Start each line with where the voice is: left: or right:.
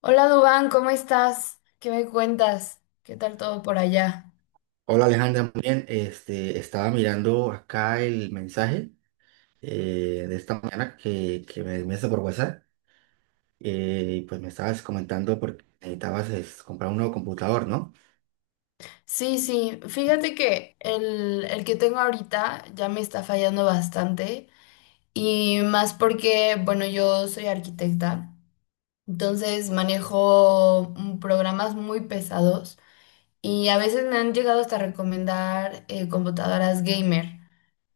left: Hola Dubán, ¿cómo estás? ¿Qué me cuentas? ¿Qué tal todo por allá?
right: Hola Alejandra, muy bien. Estaba mirando acá el mensaje de esta mañana que me enviaste por WhatsApp y pues me estabas comentando porque necesitabas comprar un nuevo computador, ¿no?
left: Sí, sí, fíjate que el que tengo ahorita ya me está fallando bastante y más porque, bueno, yo soy arquitecta, entonces manejo programas muy pesados. Y a veces me han llegado hasta recomendar computadoras gamer.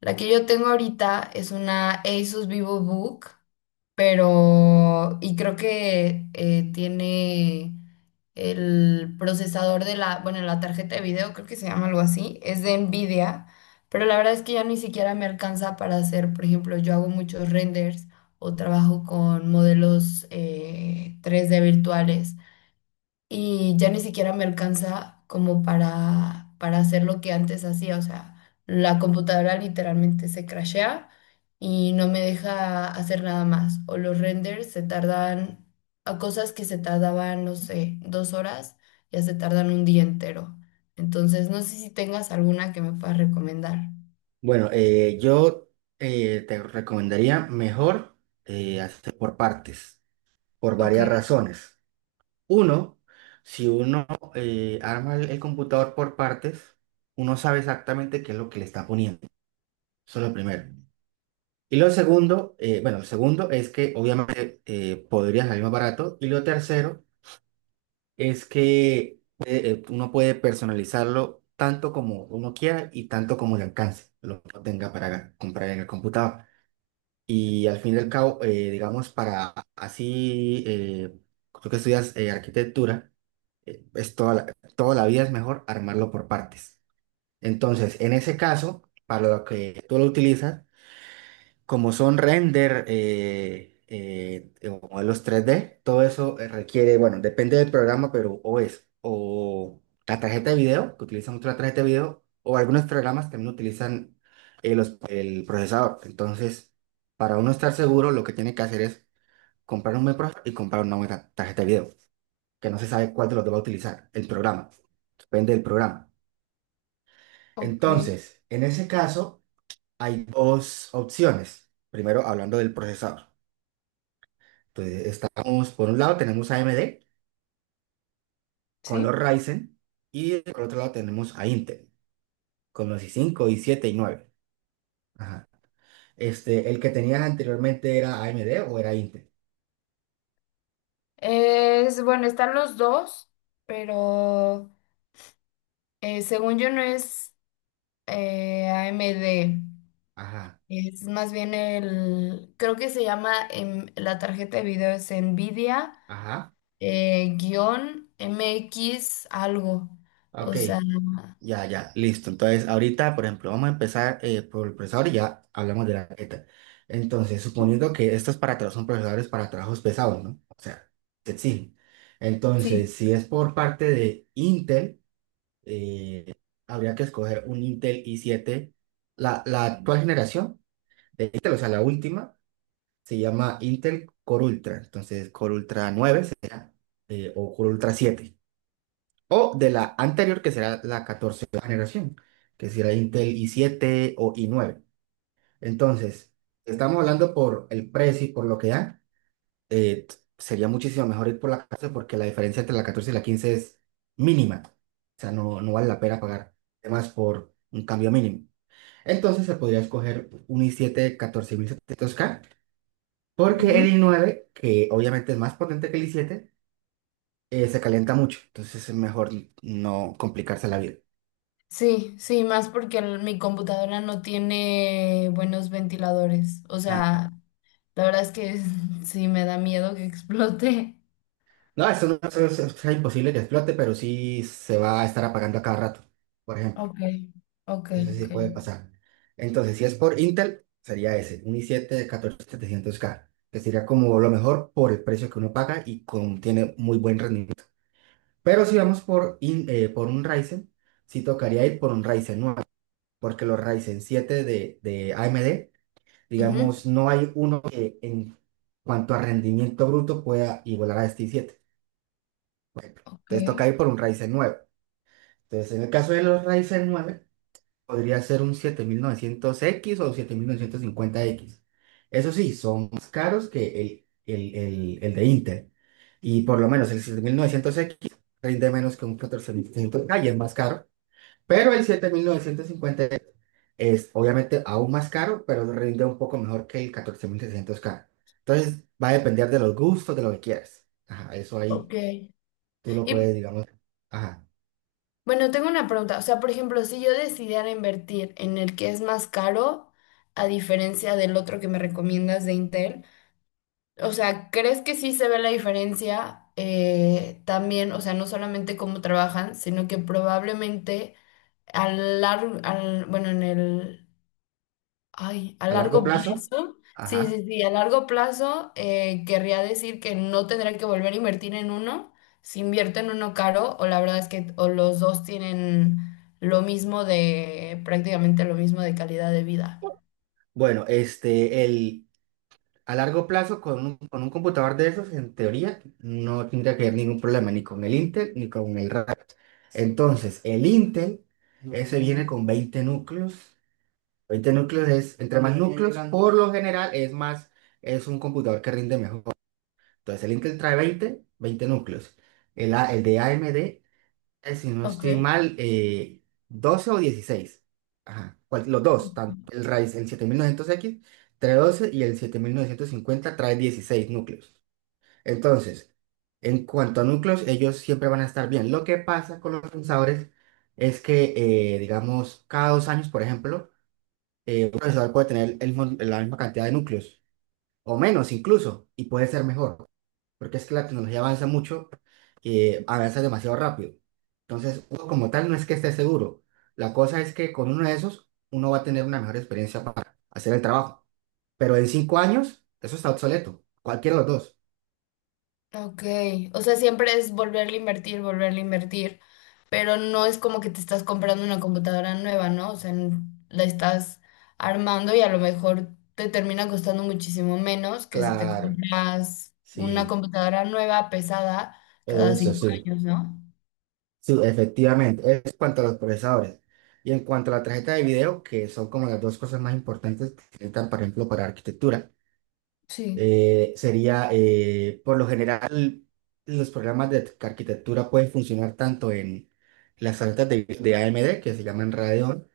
left: La que yo tengo ahorita es una Asus VivoBook, pero creo que tiene el procesador de la... la tarjeta de video, creo que se llama algo así. Es de Nvidia, pero la verdad es que ya ni siquiera me alcanza para hacer, por ejemplo. Yo hago muchos renders o trabajo con modelos 3D virtuales y ya ni siquiera me alcanza como para hacer lo que antes hacía. O sea, la computadora literalmente se crashea y no me deja hacer nada más. O los renders se tardan, a cosas que se tardaban, no sé, 2 horas, ya se tardan un día entero. Entonces, no sé si tengas alguna que me puedas recomendar.
right: Bueno, yo te recomendaría mejor hacer por partes, por
left: Ok,
right: varias razones. Uno, si uno arma el computador por partes, uno sabe exactamente qué es lo que le está poniendo. Eso es lo primero. Y lo segundo, bueno, lo segundo es que obviamente podría salir más barato. Y lo tercero es que uno puede personalizarlo tanto como uno quiera y tanto como le alcance, lo que tenga para comprar en el computador. Y al fin y al cabo, digamos, para así, tú que estudias arquitectura, es toda la vida es mejor armarlo por partes. Entonces, en ese caso, para lo que tú lo utilizas, como son render o modelos 3D, todo eso requiere, bueno, depende del programa, pero o es o la tarjeta de video, que utilizan mucho la tarjeta de video, o algunos programas también utilizan el procesador. Entonces, para uno estar seguro, lo que tiene que hacer es comprar un buen procesador y comprar una buena tarjeta de video, que no se sabe cuál de los dos va a utilizar el programa, depende del programa.
left: ok,
right: Entonces, en ese caso, hay dos opciones. Primero, hablando del procesador. Entonces, estamos, por un lado tenemos a AMD con los
left: sí.
right: Ryzen, y por otro lado tenemos a Intel con los i cinco, i siete y nueve. Ajá. El que tenías anteriormente, ¿era AMD o era Intel?
left: Es, bueno, están los dos, pero según yo no es AMD.
right: Ajá,
left: Es más bien el, creo que se llama, la tarjeta de video es NVIDIA,
right: ajá.
left: guión MX algo.
right: Ok,
left: O sea,
right: ya, ya, listo. Entonces, ahorita, por ejemplo, vamos a empezar por el procesador y ya hablamos de la tarjeta. Entonces, suponiendo que estos son procesadores para trabajos pesados, ¿no? O sea, te exigen.
left: sí,
right: Entonces, si es por parte de Intel, eh, habría que escoger un Intel i7. La actual generación de Intel, o sea, la última, se llama Intel Core Ultra. Entonces, Core Ultra 9 o Core Ultra siete. O de la anterior, que será la 14 generación, que será Intel i7 o i9. Entonces, estamos hablando por el precio y por lo que dan. Sería muchísimo mejor ir por la 14 porque la diferencia entre la 14 y la 15 es mínima. O sea, no, no vale la pena pagar más por un cambio mínimo. Entonces se podría escoger un i7 14700K porque el
left: ujú.
right: i nueve, que obviamente es más potente que el i siete, se calienta mucho. Entonces es mejor no complicarse la vida.
left: Sí, sí, más porque el- mi computadora no tiene buenos ventiladores. O
right: Ah,
left: sea, la verdad es que sí me da miedo que explote.
right: no, eso no eso es imposible que explote, pero sí se va a estar apagando a cada rato. Por ejemplo.
left: Ok, ok,
right: Eso sí
left: ok.
right: puede pasar. Entonces, si es por Intel, sería ese, un i7 de 14.700K, que sería como lo mejor por el precio que uno paga y con, tiene muy buen rendimiento. Pero si vamos por un Ryzen, sí tocaría ir por un Ryzen nueve, porque los Ryzen 7 de AMD,
left: Ujú.
right: digamos, no hay uno que en cuanto a rendimiento bruto pueda igualar a este i7.
left: Ok.
right: Entonces toca ir por un Ryzen nueve. Entonces, en el caso de los Ryzen nueve, podría ser un 7900X o 7950X. Eso sí, son más caros que el de Intel. Y por lo menos el 7900X rinde menos que un 14500K y es más caro. Pero el 7950 es obviamente aún más caro, pero rinde un poco mejor que el 14.600K. Entonces va a depender de los gustos, de lo que quieras. Ajá, eso
left: Ok.
right: ahí tú lo
left: Y
right: puedes, digamos, ajá,
left: bueno, tengo una pregunta. O sea, por ejemplo, si yo decidiera invertir en el que es más caro, a diferencia del otro que me recomiendas de Intel, o sea, ¿crees que sí se ve la diferencia también? O sea, no solamente cómo trabajan, sino que probablemente a largo, al, bueno, en el ay, a
right: a largo
left: largo
right: plazo.
left: plazo, sí,
right: Ajá.
left: sí, sí, a largo plazo querría decir que no tendré que volver a invertir en uno, si invierto en uno caro, o la verdad es que o los dos tienen lo mismo de, prácticamente lo mismo de calidad de vida.
right: Bueno, a largo plazo, con un computador de esos, en teoría, no tendría que haber ningún problema ni con el Intel ni con el RAM. Entonces, el Intel, ese viene Mm, con 20 núcleos. 20 núcleos es, entre más También es núcleos, grande. Por lo general, es más, es un computador que rinde mejor. Entonces, el Intel trae veinte núcleos. El de AMD, si no
left: Ok.
right: estoy mal, 12 o dieciséis. Ajá, los dos, tanto el raíz, el 7900X, trae doce, y el 7950 trae 16 núcleos. Entonces, en cuanto a núcleos, ellos siempre van a estar bien. Lo que pasa con los procesadores es que, digamos, cada 2 años, por ejemplo, un procesador puede tener la misma cantidad de núcleos, o menos incluso, y puede ser mejor porque es que la tecnología avanza mucho, avanza demasiado rápido. Entonces, uno como tal no es que esté seguro. La cosa es que con uno de esos, uno va a tener una mejor experiencia para hacer el trabajo. Pero en 5 años, eso está obsoleto. Cualquiera de los dos.
left: Ok, o sea, siempre es volverle a invertir, pero no es como que te estás comprando una computadora nueva, ¿no? O sea, n- la estás armando y a lo mejor te termina costando muchísimo menos que si te
right: Claro,
left: compras una
right: sí,
left: computadora nueva, pesada, cada
right: eso
left: cinco
right: sí.
left: años, ¿no?
right: Sí, efectivamente. Es cuanto a los procesadores. Y en cuanto a la tarjeta de video, que son como las dos cosas más importantes que se necesitan, por ejemplo, para arquitectura.
left: Sí,
right: Sería, por lo general, los programas de arquitectura pueden funcionar tanto en las tarjetas de AMD, que se llaman Radeon,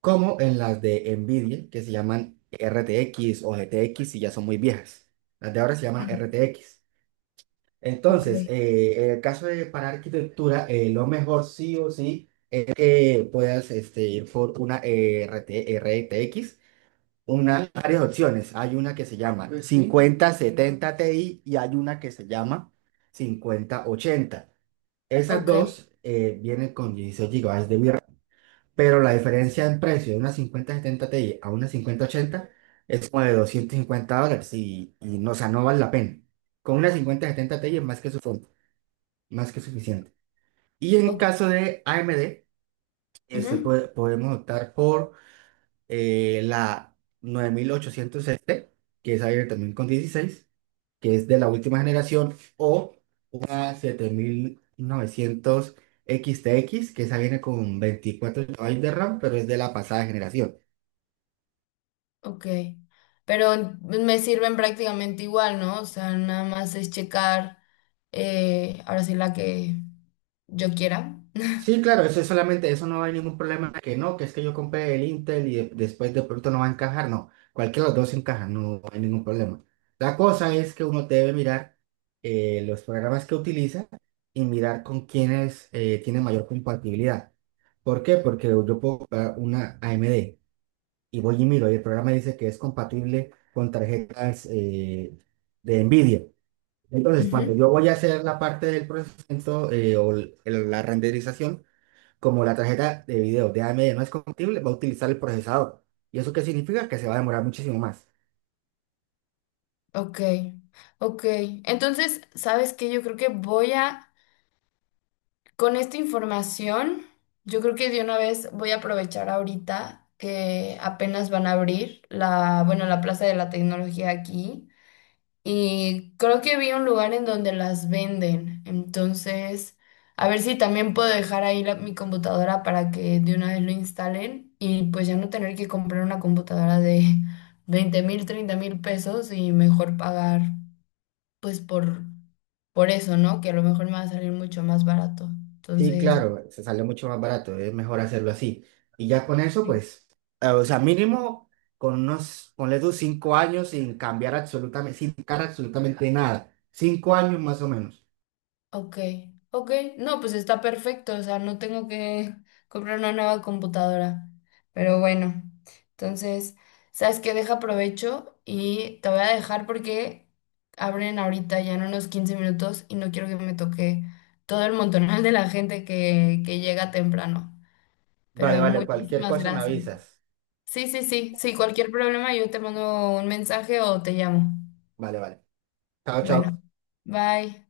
right: como en las de NVIDIA, que se llaman RTX o GTX, y ya son muy viejas. Las de ahora se llaman
left: sí,
right: RTX.
left: ok,
right: Entonces, en el caso de para arquitectura, lo mejor sí o sí es que puedas ir por una eh, RT RTX. Una, varias opciones. Hay una que se llama, pues sí, 5070 Ti, y hay una que se llama 5080. Esas
left: ok,
right: dos vienen con 16 gigabytes de VRAM, pero la diferencia en precio de una 5070 Ti a una 5080 es como de $250 y no, o sea, no vale la pena. Con una 5070 Ti es más que suficiente. Y en
left: ok,
right: caso de AMD,
left: ujú,
right: podemos optar por la 9800S, que esa viene también con 16, que es de la última generación, o una 7900 x, que esa viene con 24 gigabytes de RAM, pero es de la pasada generación.
left: ok. Pero me sirven prácticamente igual, ¿no? O sea, nada más es checar ahora sí la que yo quiera.
right: Sí, claro, eso es solamente, eso no hay ningún problema que no, que es que yo compré el Intel y después de pronto no va a encajar, no, cualquiera de los dos encaja, no hay ningún problema. La cosa es que uno debe mirar los programas que utiliza y mirar con quienes tiene mayor compatibilidad. ¿Por qué? Porque yo puedo comprar una AMD y voy y miro y el programa dice que es compatible con tarjetas de NVIDIA. Entonces,
left: Ujú,
right: cuando yo voy a hacer la parte del procesamiento la renderización, como la tarjeta de video de AMD no es compatible, va a utilizar el procesador. ¿Y eso qué significa? Que se va a demorar muchísimo más.
left: ok, ok. Entonces, ¿sabes qué? Yo creo que con esta información, yo creo que de una vez voy a aprovechar ahorita que apenas van a abrir la Plaza de la Tecnología aquí. Y creo que vi un lugar en donde las venden. Entonces, a ver si también puedo dejar ahí la- mi computadora para que de una vez lo instalen y pues ya no tener que comprar una computadora de 20 mil, 30 mil pesos y mejor pagar pues por, por eso, ¿no? Que a lo mejor me va a salir mucho más barato.
right: Sí,
left: Entonces...
right: claro, se sale mucho más barato, es mejor hacerlo así. Y ya con eso, pues, o sea, mínimo con unos, ponle tú 5 años sin cambiar absolutamente, sin tocar absolutamente nada. 5 años más o menos.
left: Ok, ok. No, pues está perfecto, o sea, no tengo que comprar una nueva computadora. Pero bueno, entonces, ¿sabes qué? Deja provecho y te voy a dejar porque abren ahorita ya en unos 15 minutos y no quiero que me toque todo el montonal de la gente que llega temprano. Pero
right: Vale, vale, cualquier
left: muchísimas
right: cosa me
left: gracias.
right: avisas.
left: Sí, sí, sí, sí, cualquier problema yo te mando un mensaje o te llamo.
right: Vale, vale. Chao,
left: Bueno,
right: chao.
left: bye.